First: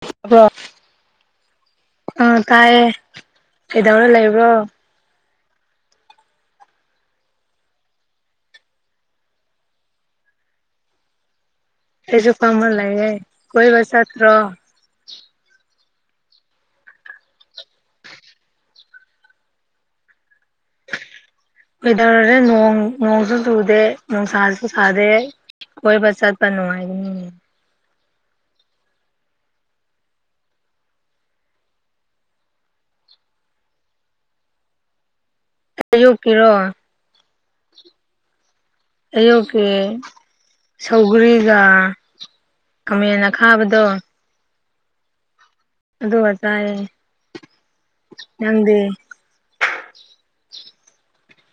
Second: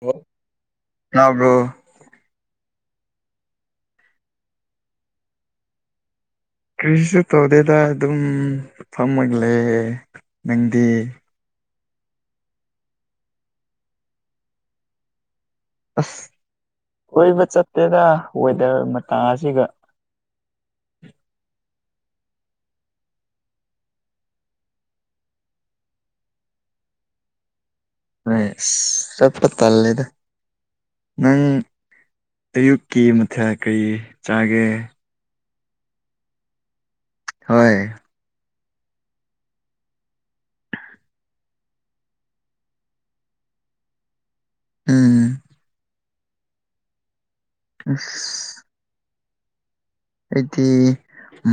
ꯑꯣ ꯇꯥꯕ꯭ꯔꯣ ꯇꯥꯕ꯭ꯔꯣ ꯑꯥ ꯇꯥꯏꯌꯦ ꯀꯩꯗꯧꯔ ꯂꯩꯕ꯭ꯔꯣ ꯀꯔꯤꯁꯨ ꯇꯧꯗꯦꯗ ꯑꯗꯨꯝ ꯐꯝꯃꯒ ꯂꯩꯌꯦ ꯅꯪꯗꯤ ꯑꯩꯁꯨ ꯐꯝꯃꯒ ꯂꯩꯌꯦ ꯀꯣꯏꯕ ꯆꯠꯇ꯭ꯔꯣ ꯑꯁ ꯀꯣꯏꯕ ꯆꯠꯇꯦꯗ ꯋꯦꯗꯔ ꯃꯇꯥ ꯑꯁꯤꯒ [inaudible] ꯋꯦꯗꯔꯖꯦ ꯅꯣꯡ ꯅꯣꯡꯁꯨ ꯆꯨꯗꯦ ꯅꯨꯡꯁꯥꯁꯨ ꯁꯥꯥꯗꯦ ꯈꯣꯏꯕ ꯆꯠꯄ ꯅꯨꯡꯉꯥꯏꯅꯤ ꯍꯣꯏ ꯁꯤꯁ ꯆꯠꯄ ꯇꯜꯂꯦꯗ ꯅꯪ ꯑꯌꯨꯛꯀꯤ ꯃꯊꯦꯜ ꯀꯩ ꯆꯥꯒꯦ ꯑꯌꯨꯛ ꯀꯤꯔꯣ ꯍꯣꯏ ꯑꯌꯨꯛ ꯀꯤ ꯁꯧꯒꯔꯤꯒ ꯈꯥꯃꯦꯟ ꯑꯈꯥꯕꯗꯣ ꯎꯝ ꯑꯗꯨꯒ ꯆꯥꯢꯌꯦ ꯑꯁ ꯑꯩꯗꯤ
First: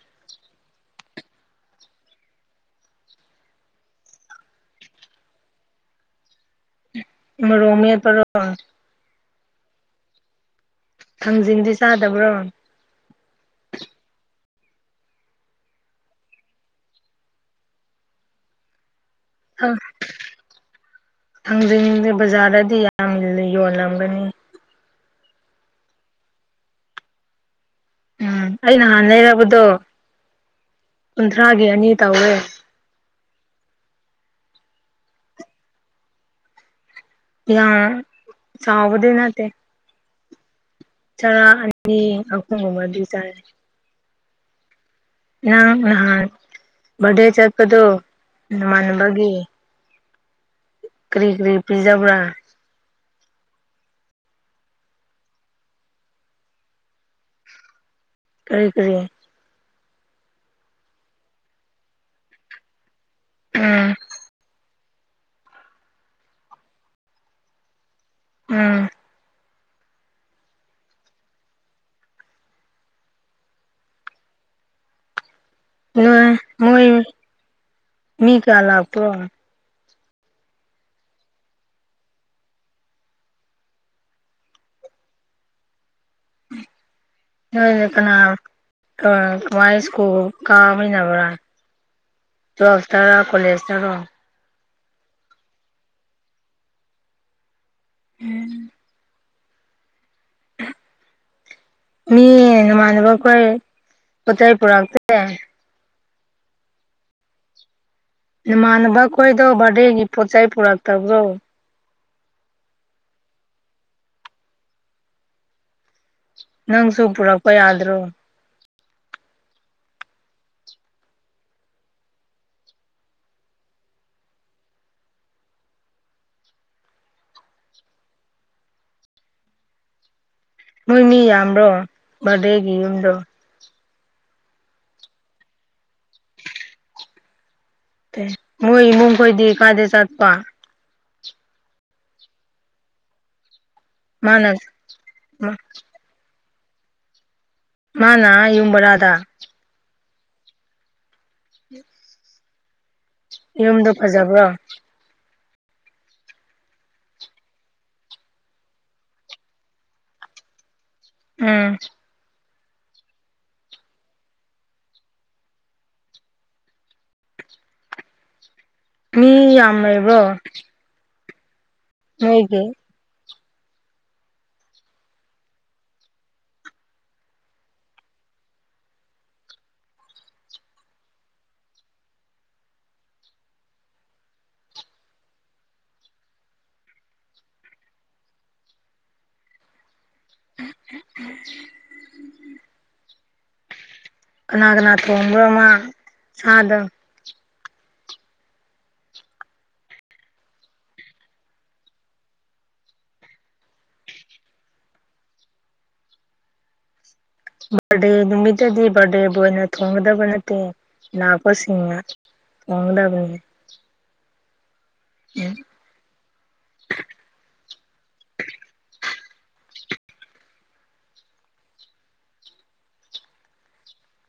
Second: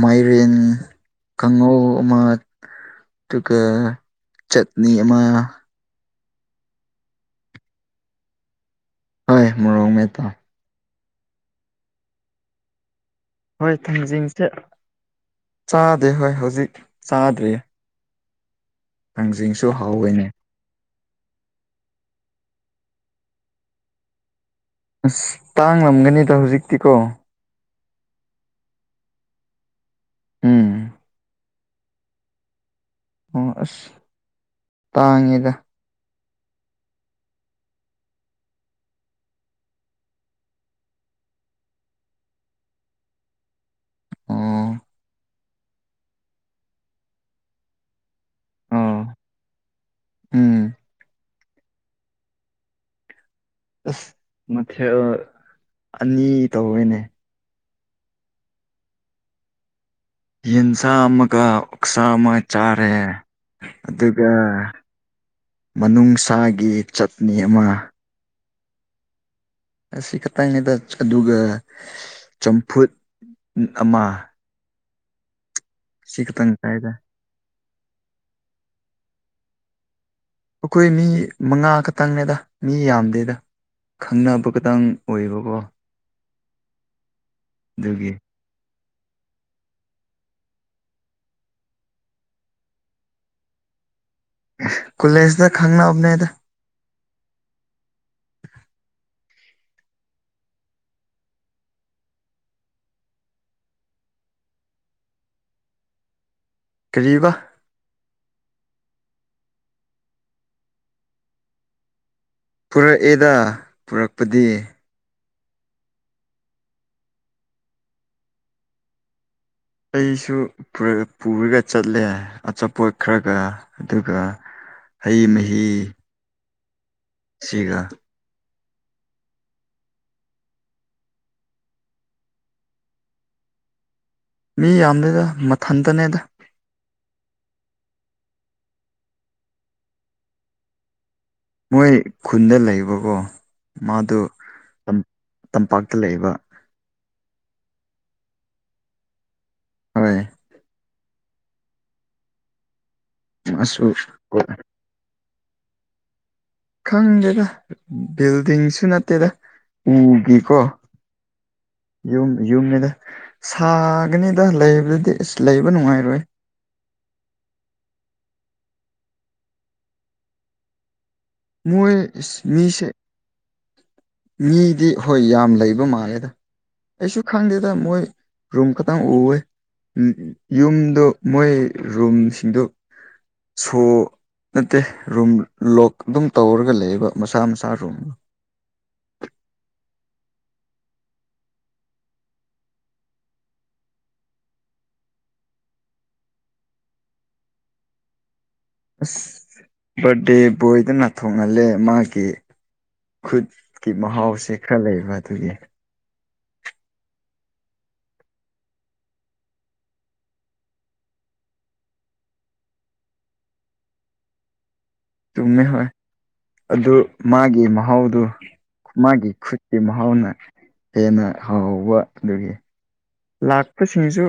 ꯃꯥꯏꯔꯦꯟ ꯀꯥꯡꯉꯧ ꯑꯃ ꯑꯗꯨꯒ ꯆꯠꯅꯤ ꯑꯃ ꯔꯣꯃꯣꯛ ꯃꯦꯠꯄꯔꯣ ꯍꯣꯏ ꯃꯣꯔꯣꯛ ꯃꯦꯠꯄ ꯊꯥꯡꯖꯤꯡꯗꯤ ꯆꯥꯗꯕ꯭ꯔꯣ ꯍꯣꯏ ꯊꯥꯡꯖꯤꯡꯁꯦ ꯆꯥꯗꯦ ꯍꯣꯏ ꯍꯧꯖꯤꯛ ꯆꯥꯗ꯭ꯔꯤꯌꯦ ꯊꯥꯡꯖꯤꯡꯁꯨ ꯍꯧꯋꯦꯅꯦ ꯊꯥꯡꯖꯤꯡꯗꯤ ꯕꯖꯥꯔꯗꯗꯤ ꯌꯥꯝ ꯌꯣꯜꯂꯝꯒꯅꯤ ꯑꯁ ꯇꯥꯡꯂꯝꯒꯅꯤꯗ ꯍꯧꯖꯤꯛꯇꯤꯀꯣ ꯎꯝ ꯑꯩ ꯅꯍꯥꯟ ꯂꯩꯔꯛꯄꯗꯣ ꯎꯝ ꯀꯨꯟ ꯇꯔꯒꯤ ꯑꯅꯤ ꯇꯧꯋꯦ ꯑꯣ ꯑꯁ ꯇꯥꯡꯉꯦꯗ ꯌꯥꯝ ꯆꯥꯎꯕꯗꯤ ꯅꯠꯇꯦ ꯆꯔꯥ ꯑꯅꯤ ꯑꯍꯨꯝꯒꯨꯝꯕꯗꯤ ꯆꯥꯢ ꯑꯣ ꯅꯪ ꯅꯍꯥꯟ ꯚ꯭ꯔꯠꯗꯦ ꯆꯠꯄꯗꯨ ꯑꯣ ꯅꯃꯥꯟꯅꯕꯒꯤ ꯎꯝ ꯀꯔꯤ ꯀꯔꯤ ꯄꯤꯖꯕ꯭ꯔꯥ ꯑꯁ ꯃꯊꯦꯜ ꯑꯅꯤ ꯇꯧꯋꯦꯅꯦ ꯀꯔꯤ ꯀꯔꯤ ꯌꯦꯟꯁꯥ ꯑꯃꯒ ꯑꯣꯛꯁꯥ ꯑꯃꯒ ꯆꯥꯔꯦ ꯎꯝ ꯑꯗꯨꯒ ꯃꯅꯨꯡꯁꯥꯒꯤ ꯆꯠꯅꯤ ꯑꯃꯒ ꯎꯝ ꯑꯁꯤ ꯈꯛꯇꯪꯅꯦꯗ ꯑꯗꯨꯒ ꯆꯝꯐꯨꯠ ꯎꯝ ꯑꯃ ꯅꯣꯏ ꯁꯤꯈꯛꯇꯪ ꯃꯣꯏ ꯆꯥꯏꯗ ꯃꯤ ꯀꯌꯥ ꯂꯥꯛꯄ꯭ꯔꯣ ꯑꯩꯈꯣꯏ ꯃꯤ ꯃꯉꯥ ꯈꯛꯇꯪꯅꯦꯗ ꯃꯤ ꯌꯥꯝꯗꯦꯗ ꯈꯪꯅꯕ ꯈꯇꯪ ꯑꯣꯏꯕꯀꯣ ꯅꯣꯏꯗ ꯑꯗꯨꯒꯤ ꯀꯅꯥ ꯑꯥ ꯀꯃꯥꯏ ꯁ꯭ꯀꯨꯜ ꯀꯥꯃꯤꯟꯅꯕ꯭ꯔꯥ ꯇ꯭ꯋꯦꯜꯐ ꯇꯔ ꯀꯣꯂꯦꯖꯇꯔꯣ ꯀꯂꯦꯁꯗ ꯈꯪꯅꯕꯅꯦꯗ [inaudible] [inaudible] ꯃꯤ ꯅꯃꯥꯟꯅꯕꯈꯣꯏ ꯄꯣꯠꯆꯩ ꯄꯨꯔꯛꯇꯦ ꯀꯔꯤꯕꯥ ꯅꯃꯥꯟꯅꯕ ꯈꯣꯏꯗꯣ ꯕꯥꯔꯗꯦꯒꯤ ꯄꯣꯠ ꯆꯩ ꯄꯨꯔꯛꯇꯕ꯭ꯔꯣ ꯄꯨꯔꯛꯑꯦꯗ ꯄꯨꯔꯛꯄꯗꯤ ꯅꯪꯁꯨ ꯄꯨꯔꯛꯄ ꯌꯥꯗ꯭ꯔꯣ ꯑꯩꯁꯨ ꯄꯨꯔꯒ ꯆꯠꯂꯦ ꯑꯆꯥꯄꯣꯠ ꯈꯔꯒ ꯑꯗꯨꯒ ꯍꯩ ꯃꯍꯤ ꯁꯤꯒ ꯃꯣꯏ ꯃꯤ ꯌꯥꯝꯕ꯭ꯔꯣ ꯕꯥꯔꯗꯦꯒꯤ ꯌꯨꯝꯗꯣ ꯃꯤ ꯌꯥꯝꯗꯦꯗ ꯃꯊꯟꯇꯅꯦꯗ ꯃꯣꯏ ꯏꯃꯨꯡ ꯈꯣꯏꯗꯤ ꯀꯥꯏꯗ ꯆꯠꯄ ꯃꯣꯏ ꯈꯨꯟꯗ ꯂꯩꯕꯀꯣ ꯃꯥꯗꯣ ꯃꯥꯅ ꯇꯝ ꯇꯝꯄꯥꯛꯇ ꯂꯩꯕ ꯃꯥꯅ ꯑꯥ ꯌꯨꯝ ꯕꯔꯥꯗ ꯍꯣꯏ ꯃꯥꯁꯨ ꯌꯨꯝꯗꯣ ꯐꯖꯕ꯭ꯔꯣ ꯈꯪꯗꯦꯗ ꯕꯤꯜꯗꯤꯡꯁꯨ ꯅꯠꯇꯦꯗ ꯎꯒꯤꯀꯣ ꯎꯝ ꯌꯨꯝ ꯌꯨꯝꯅꯤꯗ ꯁꯥꯒꯅꯤꯗ ꯂꯩꯕꯗꯗꯤ ꯑꯁ ꯂꯩꯕ ꯅꯨꯡꯉꯥꯏꯔꯣꯏ [inaudible] ꯃꯤ ꯌꯥꯝ ꯂꯩꯕ꯭ꯔꯣ ꯃꯣꯏ ꯅꯣꯏꯒꯤ ꯃꯤꯁꯦ ꯃꯤꯗꯤ ꯍꯣꯏ ꯌꯥꯝ ꯂꯩꯕ ꯃꯥꯜꯂꯦꯗ ꯑꯩꯁꯨ ꯈꯪꯗꯦꯗ ꯃꯣꯏ ꯔꯨꯝ ꯈꯛꯇꯪ ꯎꯋꯦ ꯌꯨꯝꯗꯨ ꯃꯣꯏ ꯔꯨꯝꯁꯤꯡꯗꯨ ꯁꯣ ꯅꯠꯇꯦ ꯔꯨꯝ ꯂꯣꯛ ꯗꯨꯝ ꯇꯧꯔꯒ ꯂꯩꯕ ꯃꯁꯥ ꯃꯁꯥ ꯔꯨꯝ [inaudible] ꯀꯅꯥ ꯀꯅꯥ ꯊꯣꯡꯕ꯭ꯔꯣ ꯃꯥ ꯁꯥꯗꯪ ꯑꯁ ꯕꯥꯔꯗꯦ ꯕꯣꯏꯗꯨꯅ ꯊꯣꯡꯍꯜꯂꯦ ꯃꯥꯒꯤ ꯈꯨꯠꯀꯤ ꯃꯍꯥꯎꯁꯦ ꯈꯔ ꯂꯩꯕ ꯗꯨꯒꯤ ꯕꯥꯔꯗꯦ ꯅꯨꯃꯤꯠꯇꯗꯤ ꯕꯥꯔꯗꯦꯕꯣꯏꯅ ꯊꯣꯡꯒꯗꯕ ꯅꯠꯇꯦ ꯂꯥꯛꯄꯁꯤꯡꯅ ꯊꯣꯡꯒꯗꯕꯅꯤ ꯎꯝ ꯆꯨꯝꯃꯦ ꯍꯣꯏ ꯑꯗꯨ ꯃꯥꯒꯤ ꯃꯍꯥꯎꯗꯨ ꯃꯥꯒꯤ ꯈꯨꯠꯀꯤ ꯃꯍꯥꯎꯅ ꯍꯦꯟꯅ ꯍꯥꯎꯕ ꯑꯗꯨꯒꯤ ꯂꯥꯛꯄꯁꯤꯡꯁꯨ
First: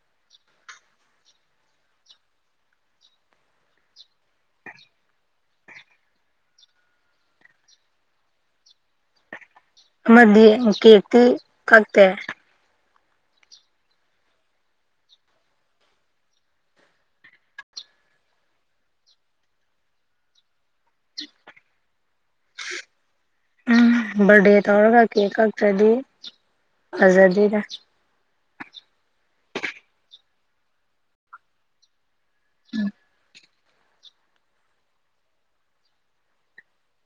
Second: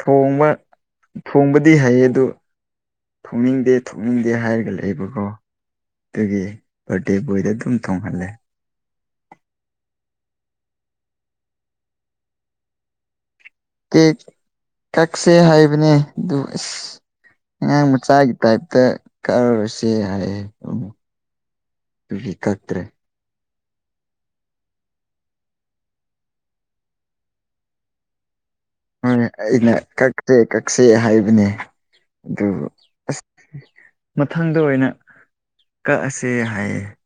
ꯊꯣꯡꯕ ꯊꯣꯡꯕꯗꯤ ꯍꯩ ꯑꯗꯨ ꯊꯣꯛꯅꯤꯡꯗꯦ ꯊꯣꯛꯅꯤꯡꯗꯦ ꯍꯥꯏꯔꯒ ꯂꯩꯕꯀꯣ ꯗꯨꯒꯤ ꯕꯥꯔꯗꯦ ꯕꯣꯏꯗ ꯗꯨꯝ ꯊꯣꯡꯍꯜꯂꯦ ꯑꯃꯗꯤ ꯀꯦꯛꯇꯤ ꯀꯛꯇꯦ ꯀꯦꯛ ꯀꯛꯁꯦ ꯍꯥꯏꯕꯅꯦ ꯑꯗꯨ ꯏꯁ ꯑꯉꯥꯡ ꯃꯆꯥꯒꯤ ꯇꯥꯏꯞꯇ ꯀꯥꯛꯔꯣꯢꯁꯦ ꯍꯥꯏꯌꯦ ꯗꯨꯒꯤ ꯀꯛꯇꯔꯦ ꯎꯝ ꯕꯔꯗꯦ ꯇꯧꯔꯒ ꯀꯦꯛ ꯀꯛꯇ꯭ꯔꯗꯤ ꯐꯖꯗꯦꯗ ꯁꯦ ꯀꯛꯁꯦ ꯍꯥꯏꯕꯅꯦ ꯑꯗꯨ ꯑ꯭ꯁ ꯃꯊꯪꯗ ꯑꯣꯏꯅ ꯀꯛꯑꯁꯦ ꯍꯥꯏꯌꯦ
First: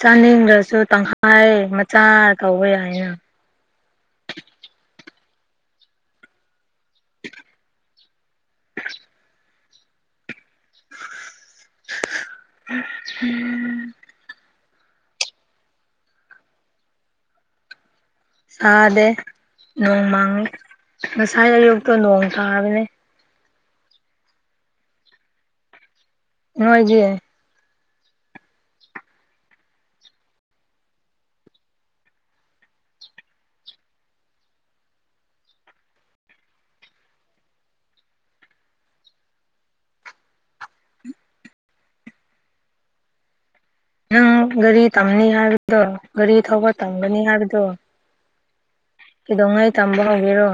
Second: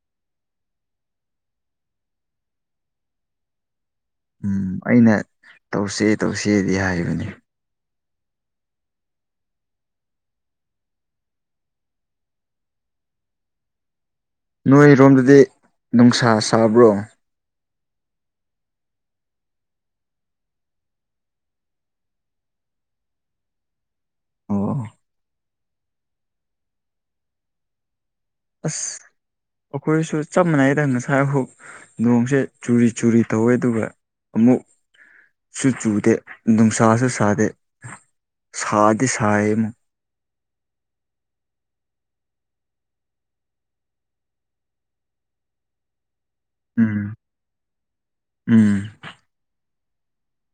ꯆꯥꯅꯤꯡꯗ꯭ꯔꯁꯨ ꯇꯪꯈꯥꯏ ꯃꯆꯥ ꯇꯧꯕ ꯌꯥꯢꯅ ꯎꯝ ꯑꯩꯅ ꯇꯧꯁꯦ ꯇꯧꯁꯦꯗꯤ ꯍꯥꯏꯕꯅꯤ [inaudible] ꯅꯣꯏꯔꯣꯝꯗꯗꯤ ꯅꯨꯡꯁꯥ ꯁꯥꯕ꯭ꯔꯣ ꯁꯥꯗꯦ ꯅꯣꯡ ꯃꯥꯡꯉꯤ ꯉꯁꯥꯏ ꯑꯌꯨꯛꯇꯣ ꯅꯣꯡ ꯇꯥꯕꯅꯦ ꯑꯣ ꯅꯣꯏꯒꯤ ꯑꯁ ꯑꯩꯈꯣꯏꯁꯨ ꯆꯞ ꯃꯥꯟꯅꯩꯗ ꯉꯁꯥꯏꯐꯨꯛ ꯅꯣꯡꯁꯦ ꯆꯨꯔꯤ ꯆꯨꯔꯤ ꯇꯧꯋꯦ ꯑꯗꯨꯒ ꯑꯃꯨꯛꯁꯨ ꯆꯨꯗꯦ ꯅꯨꯡꯁꯥꯁꯨ ꯁꯥꯗꯦ ꯁꯥꯗꯤ ꯁꯥꯏꯌꯦ ꯑꯃꯨꯛ ꯅꯪ ꯒꯔꯤ ꯇꯝꯅꯤ ꯍꯤꯏꯕꯗꯣ ꯒꯥꯔꯤ ꯊꯧꯕ ꯎꯝ ꯇꯝꯒꯅꯤ ꯍꯥꯏꯕꯗꯣ ꯎꯝ ꯀꯩꯗꯧꯉꯩ ꯇꯝꯕ ꯍꯧꯒꯦꯔꯣ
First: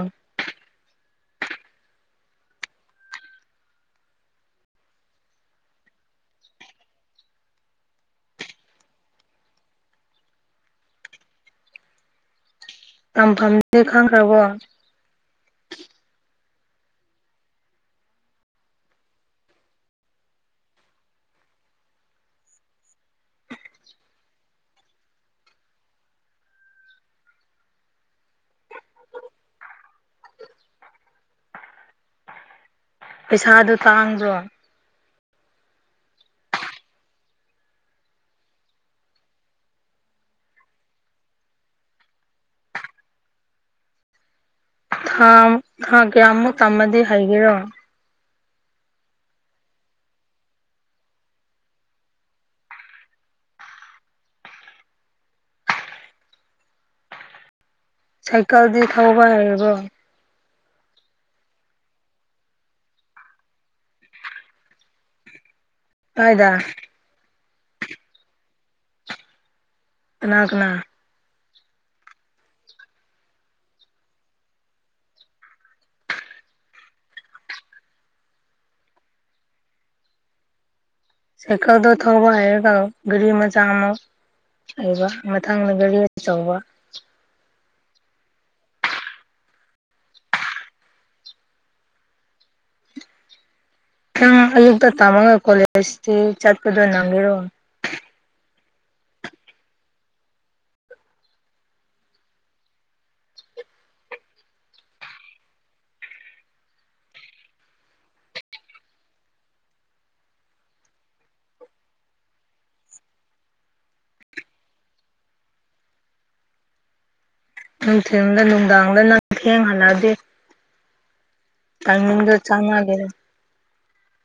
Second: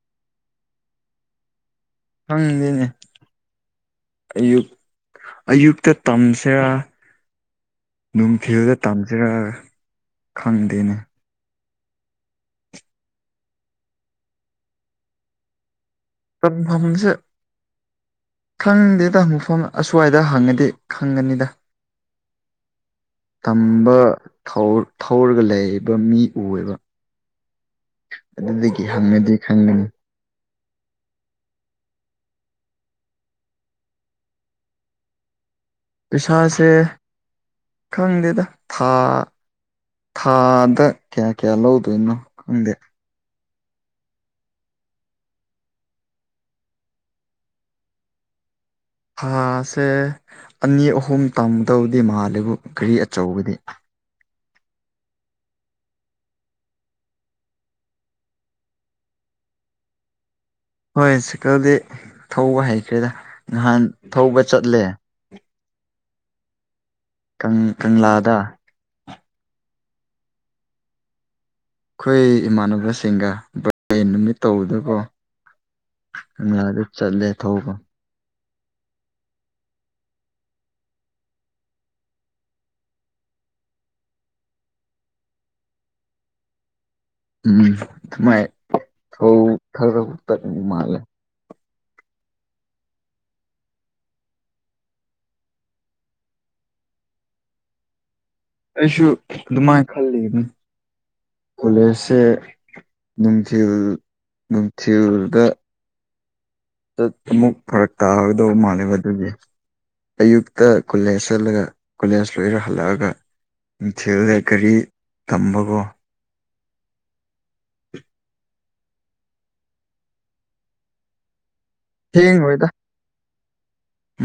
ꯈꯪꯗꯦꯅꯦ ꯑꯌꯨꯛ ꯑꯌꯨꯛꯇ ꯇꯝꯁꯤꯔꯥ ꯅꯨꯡꯊꯤꯜꯗ ꯇꯝꯁꯤꯔꯥ ꯈꯪꯗꯦꯅꯦ ꯇꯝꯐꯝꯗꯤ ꯈꯪꯈ꯭ꯔꯕꯣ ꯇꯝꯐꯝꯁꯦ ꯈꯪꯗꯦꯗ ꯃꯐꯝ ꯑꯁ꯭ꯋꯥꯏꯗ ꯍꯪꯉꯗꯤ ꯈꯪꯒꯅꯤꯗ [inaudible] ꯇꯝꯕ ꯊꯧꯔ ꯊꯧꯔꯒ ꯂꯩꯕ ꯃꯤ ꯎꯢꯑꯦꯕ ꯑꯗꯨꯗꯒꯤ ꯍꯪꯉꯗꯤ ꯈꯪꯒꯅꯤ ꯄꯩꯁꯥꯗꯨ ꯇꯥꯡꯕꯗ꯭ꯔꯣ ꯄꯩꯁꯥꯁꯦ ꯈꯪꯗꯦꯗ ꯊꯥ ꯊꯥꯗ ꯀꯌꯥ ꯀꯌꯥ ꯂꯧꯗꯣꯏꯅꯣ ꯈꯪꯗꯦ ꯊꯥ ꯀꯌꯥꯃꯨꯛ ꯇꯝꯃꯗꯤ ꯍꯩꯒꯦꯔꯣ ꯊꯥꯁꯦ ꯑꯅꯤ ꯑꯍꯨꯝ ꯇꯝꯒꯗꯧꯗꯤ ꯃꯥꯜꯂꯦꯕꯨ ꯒꯥꯔꯤ ꯑꯆꯧꯕꯗꯤ ꯁꯥꯏꯀꯜꯗꯤ ꯊꯧꯕ ꯍꯩꯔꯕ꯭ꯔꯣ ꯍꯣꯏ ꯁꯥꯢꯀꯜꯗꯤ ꯊꯧꯕ ꯍꯩꯈ꯭ꯔꯦꯗ ꯅꯍꯥꯟ ꯊꯧꯕ ꯆꯠꯂꯦ ꯀꯥꯢꯗ ꯀꯪ ꯀꯪꯂꯥꯗ ꯀꯅꯥ ꯀꯅꯥ ꯑꯩꯈꯣꯏ ꯏꯃꯥꯟꯅꯕꯁꯤꯡꯒ ꯅꯨꯃꯤꯠ ꯇꯧꯕꯗꯀꯣ ꯀꯣꯂꯥꯗ ꯆꯠꯂꯦ ꯊꯧꯕ ꯁꯥꯢꯀꯜꯗꯣ ꯊꯧꯕ ꯍꯩꯔꯒ ꯒꯔꯤ ꯃꯆꯥꯥ ꯑꯃꯨꯛ ꯍꯩꯕ ꯃꯊꯪꯅ ꯒꯥꯔꯤ ꯑꯆꯧꯕ ꯃꯥꯏ ꯑꯧ ꯊꯧ ꯈꯔ ꯈꯔ ꯇꯠꯄ ꯃꯥꯂꯦ ꯅꯪ ꯑꯌꯨꯛꯇ ꯇꯥꯃꯒ ꯀꯣꯂꯦꯖꯇꯤ ꯆꯠꯄꯗꯣ ꯅꯝꯒꯦꯔꯣ ꯑꯩꯁꯨ ꯑꯗꯨꯃꯥꯏꯅ ꯈꯜꯂꯤꯝꯅꯤ ꯀꯣꯂꯦꯖꯁꯦ ꯅꯨꯡꯊꯤꯜ ꯅꯨꯡꯊꯤꯜꯗ ꯇ ꯑꯃꯨꯛ ꯐꯔꯛ ꯇꯥꯒꯗꯧꯕ ꯃꯥꯜꯂꯦꯕ ꯑꯗꯨꯒꯤ ꯑꯌꯨꯛꯇ ꯀꯣꯂꯦꯖ ꯆꯠꯂꯒ ꯀꯣꯂꯦꯖ ꯂꯣꯏꯔ ꯍꯜꯂꯛꯑꯒ ꯅꯨꯡꯊꯤꯜꯗ ꯒꯔꯤ ꯇꯝꯕꯒꯣ ꯅꯨꯡꯊꯤꯜꯗ ꯅꯨꯡꯗꯥꯡꯗ ꯅꯪ ꯊꯦꯡ ꯍꯜꯂꯛꯑꯗꯤ ꯇꯥꯏꯃꯤꯡꯗꯣ ꯊꯦꯡꯉꯣꯏꯗ ꯆꯥꯅꯗꯦꯗ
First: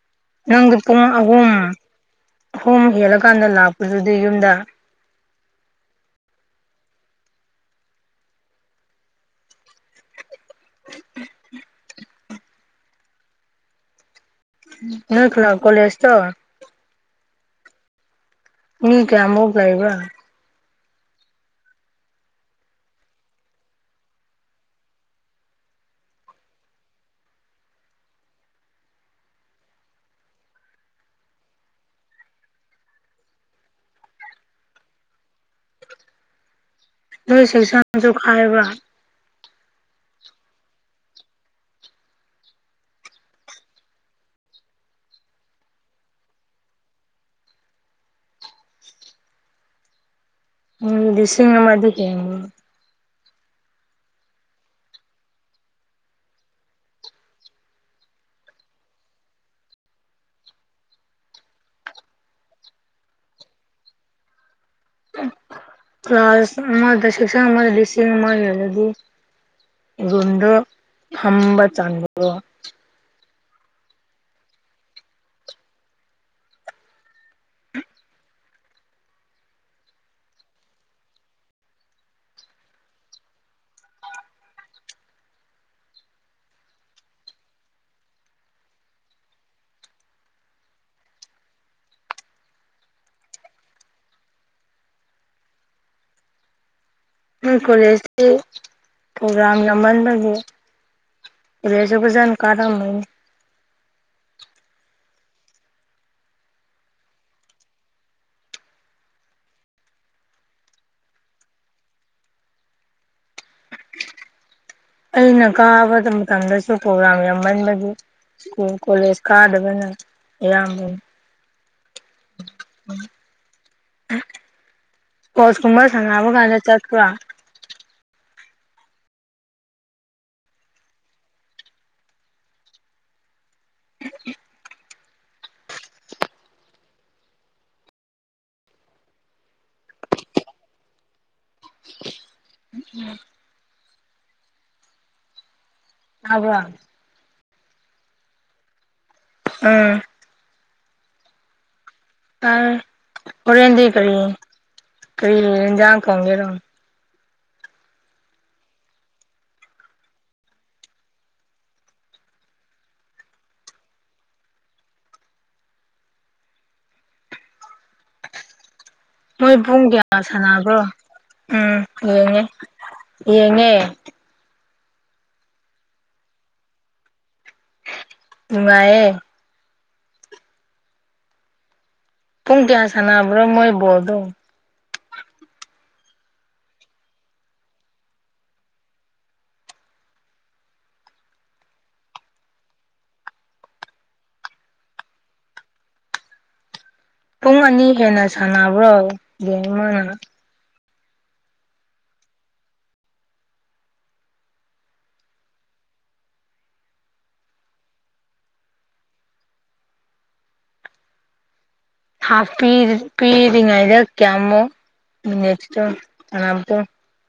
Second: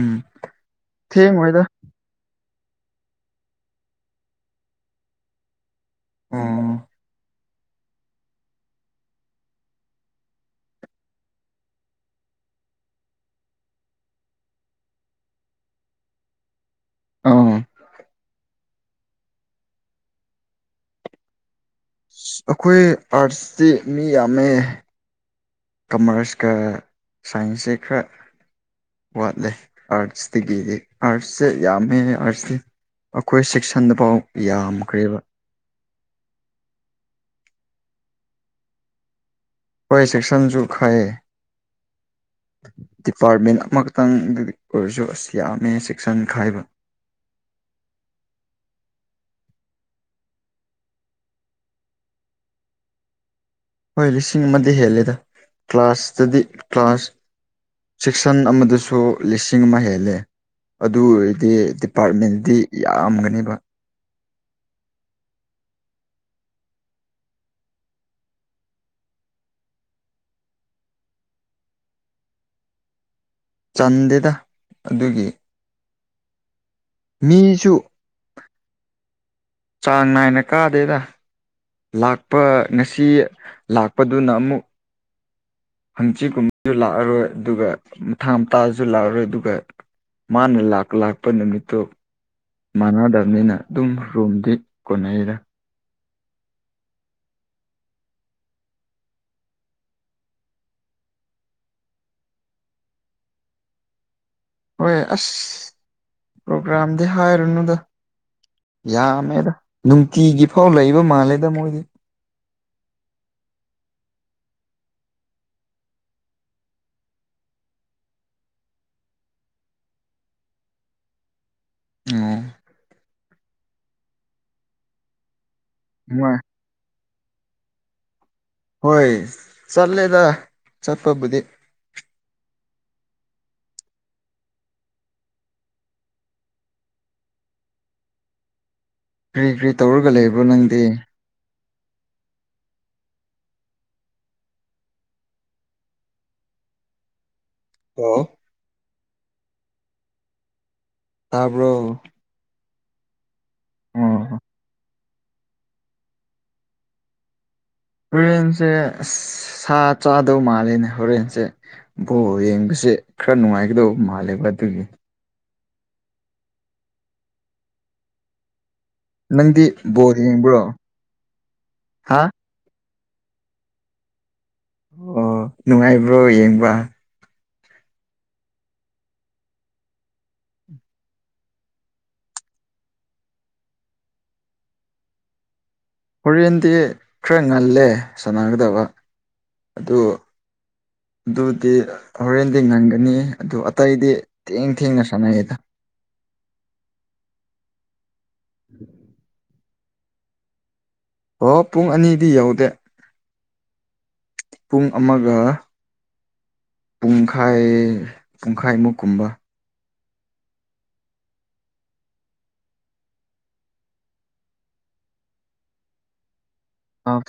ꯎꯝ ꯅꯪꯗꯤ ꯄꯨꯡ ꯑꯍꯨꯝ ꯊꯦꯡꯉꯣꯏꯗ ꯑꯍꯨꯝ ꯍꯦꯜꯂꯀꯥꯟꯗ ꯂꯥꯛꯄꯗꯨꯗꯤ ꯌꯨꯝꯗ ꯑꯣ [inaudible] ꯅꯣꯏ ꯈꯜꯂꯥ ꯀꯣꯂꯦꯖꯇꯣ ꯑꯥ ꯃꯤ ꯀꯌꯥꯃꯨꯛ ꯂꯩꯕ꯭ꯔꯥ ꯑꯈꯣꯏ ꯑꯥꯔꯠꯁ ꯇꯤ ꯃꯤ ꯌꯥꯝꯃꯦ ꯀꯝꯃꯔꯁꯀ ꯁꯥꯏꯟꯁꯁꯦ ꯈꯔ ꯋꯥꯠꯂꯦ ꯑꯥꯔꯠꯁꯇꯒꯤꯗꯤ ꯑꯥꯔꯠꯁꯁꯦ ꯌꯥꯝꯃꯦ ꯑꯥꯔꯠꯁꯇꯤ ꯑꯈꯣꯏ ꯁꯦꯛꯁꯟꯗꯐꯥꯎ ꯌꯥꯝꯈ꯭ꯔꯦꯕ ꯅꯣꯏ ꯁꯦꯛꯁꯟꯖꯨ ꯈꯥꯏꯕ꯭ꯔꯥ ꯍꯣꯏ ꯁꯦꯛꯁꯟꯖꯨ ꯈꯥꯏꯌꯦ ꯗꯤꯄꯥꯔꯠꯃꯦꯟꯠ ꯑꯃꯈꯇꯪꯗꯗꯤ ꯑꯣꯏꯔꯁꯨ ꯑꯁ ꯌꯥꯝꯃꯦ ꯁꯦꯛꯁꯟ ꯈꯥꯏꯕ [inaudible] ꯎꯝ ꯂꯤꯁꯤꯡ ꯑꯃꯗꯤ ꯍꯦꯟꯅꯤ ꯍꯣꯏ ꯂꯤꯁꯤꯡ ꯑꯃꯗꯤ ꯍꯦꯜꯂꯦꯗ ꯀ꯭ꯂꯥꯁꯇꯗꯤ ꯀ꯭ꯂꯥꯁ ꯁꯦꯛꯁꯟ ꯑꯃꯗꯁꯨ ꯂꯤꯁꯤꯡ ꯑꯃ ꯍꯦꯜꯂꯦ ꯑꯗꯨ ꯑꯣꯏꯔꯗꯤ ꯗꯤꯄꯥꯔꯠꯃꯦꯟꯗꯤ ꯌꯥꯝꯒꯅꯤꯕ ꯀ꯭ꯂꯥꯁ ꯑꯃꯗ ꯁꯦꯛꯁꯟ ꯑꯃꯗ ꯂꯤꯁꯤꯡ ꯑꯃ ꯂꯩꯔꯗꯤ ꯔꯨꯝꯗꯣ ꯐꯝꯕ ꯆꯟꯕ꯭ꯔꯣ ꯆꯟꯗꯦꯗꯥ ꯑꯗꯨꯒꯤ ꯃꯤꯁꯨ ꯆꯥꯡ ꯅꯥꯏꯅ ꯀꯥꯗꯦꯗꯥ ꯂꯥꯛꯄ ꯉꯁꯤ ꯂꯥꯛꯄꯗꯨꯅ ꯑꯃꯨꯛ ꯍꯪꯆꯤꯠꯀꯨꯝꯕꯖꯨ ꯂꯥꯛꯑꯔꯣꯏ ꯑꯗꯨꯒ ꯃꯊꯪ ꯍꯞꯇꯥꯗꯁꯨ ꯂꯥꯛꯑꯔꯣꯏ ꯑꯗꯨꯒ ꯃꯥꯅ ꯂꯥꯛ ꯂꯥꯛꯄ ꯅꯨꯃꯤꯠꯇꯣ ꯃꯥꯟꯅꯗꯝꯅꯤꯅ ꯑꯗꯨꯝ ꯔꯨꯝꯗꯤ ꯀꯣꯟꯅꯩꯌꯦꯗ ꯅꯣꯏ ꯀꯣꯂꯦꯖꯇꯤ ꯄ꯭ꯔꯣꯒ꯭ꯔꯥꯝ ꯌꯥꯝꯃꯟꯕꯒꯤ ꯔꯦꯖꯨꯒꯦꯖꯟ ꯀꯥꯔꯝꯃꯣꯏꯅꯦ ꯍꯣꯏ ꯑꯁ ꯄ꯭ꯔꯣꯒ꯭ꯔꯥꯝꯗꯤ ꯍꯥꯏꯔꯨꯅꯨꯗ ꯌꯥꯝꯃꯦꯗ ꯅꯨꯡꯇꯤꯒꯤ ꯐꯥꯎ ꯂꯩꯕ ꯃꯥꯜꯂꯦꯗ ꯃꯣꯏꯗꯤ ꯑꯩꯅ ꯀꯥꯕꯗ ꯃꯇꯝꯗꯁꯨ ꯄ꯭ꯔꯣꯒ꯭ꯔꯥꯝ ꯌꯥꯝꯃꯟꯕꯒꯤ ꯁ꯭ꯀꯨꯜ ꯀꯣꯂꯦꯖ ꯀꯥꯗꯕꯅ ꯑꯌꯥꯝꯕꯅꯤ ꯑꯣ ꯁ꯭ꯄꯣꯔꯠꯁ ꯀꯨꯝꯕ ꯁꯥꯟꯅꯕ ꯃꯣꯏ ꯀꯥꯟꯗ ꯆꯠꯄ꯭ꯔꯥ ꯍꯣꯏ ꯆꯠꯂꯦꯗꯥ ꯆꯠꯄꯕꯨꯗꯤ ꯀ꯭ꯔꯤ ꯀ꯭ꯔꯤ ꯇꯧꯔꯒ ꯂꯩꯕ꯭ꯔꯣ ꯅꯪꯗꯤ ꯎꯝꯎꯝ ꯇꯥꯕ꯭ꯔꯣ ꯍꯜꯂꯣ ꯑꯥ ꯇꯥꯕ꯭ꯔꯣ ꯑ ꯍꯣꯔꯦꯟꯗꯤ ꯀꯔꯤ ꯑꯣ ꯀꯔꯤ ꯌꯦꯟꯖꯥꯡ ꯊꯣꯡꯗꯣꯏꯔꯣ ꯍꯣꯔꯦꯟꯁꯦ ꯑꯁ ꯁꯥ ꯆꯥꯗꯧ ꯃꯥꯜꯂꯦꯅꯦ ꯍꯣꯔꯦꯟꯁꯦ ꯕꯣꯜ ꯌꯦꯡꯕꯁꯨ ꯖꯦ ꯈꯔ ꯅꯨꯡꯉꯥꯏꯒꯗꯧꯕ ꯃꯥꯜꯂꯦꯕ ꯑꯗꯨꯒꯤ ꯃꯣꯏ ꯅꯪꯗꯤ ꯄꯨꯡ ꯕꯣꯜ ꯀꯌꯥ ꯌꯦꯡꯕ꯭ꯔꯣ ꯁꯥꯟꯅꯕ꯭ꯔꯣ ꯎꯝ ꯍꯥ ꯌꯦꯡꯉꯦ ꯌꯦꯡꯉꯦ ꯑꯣ ꯅꯨꯡꯉꯥꯏꯕ꯭ꯔꯣ ꯌꯦꯡꯕ ꯅꯨꯡꯉꯥꯏꯌꯦ ꯄꯨꯡ ꯀꯌꯥ ꯁꯥꯟꯅꯕ꯭ꯔꯣ ꯃꯣꯏ ꯕꯣꯜꯗꯣ ꯍꯣꯔꯦꯟꯗꯤ ꯈꯔ ꯉꯜꯂꯦ ꯁꯥꯟꯅꯒꯗꯕꯥ ꯑꯗꯣ ꯑꯗꯨꯗꯤ ꯍꯣꯔꯦꯟꯗꯤ ꯉꯟꯒꯅꯤ ꯑꯗꯨ ꯑꯇꯩꯗꯤ ꯊꯦꯡ ꯊꯦꯡꯅ ꯁꯥꯟꯅꯩꯗꯥ ꯄꯨꯡ ꯑꯅꯤ ꯍꯦꯟꯅ ꯁꯥꯟꯅꯕ꯭ꯔꯣ ꯒꯦꯝ ꯑꯃꯅ ꯑꯣ ꯄꯨꯡ ꯑꯅꯤꯗꯤ ꯌꯧꯗꯦ ꯄꯨꯡ ꯑꯃꯒ ꯄꯨꯡꯈꯥꯏ ꯄꯨꯡꯈꯥꯏꯃꯨꯛ ꯀꯨꯝꯕ ꯍꯤꯞ ꯄꯤ ꯄꯤꯔꯤꯉꯩꯗ ꯀꯌꯥꯃꯨꯛ ꯃꯤꯅꯤꯠꯇꯣ ꯁꯥꯅ ꯑꯥ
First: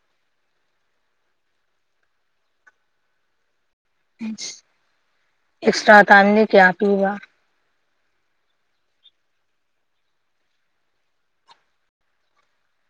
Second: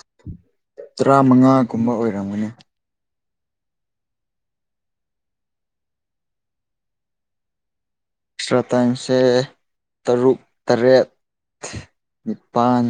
ꯇꯔꯥꯃꯉꯥꯒꯨꯝꯕ ꯑꯣꯏꯔꯝꯒꯅꯤ ꯏꯁ ꯑꯦꯛꯁꯇ꯭ꯔꯥ ꯇꯥꯏꯝꯗꯤ ꯀꯌꯥ ꯄꯤꯕ ꯑꯦꯛꯁꯇ꯭ꯔꯥ ꯇꯥꯏꯝꯁꯦ ꯇꯔꯨꯛ ꯇꯔꯦꯠ ꯅꯤꯄꯥꯟ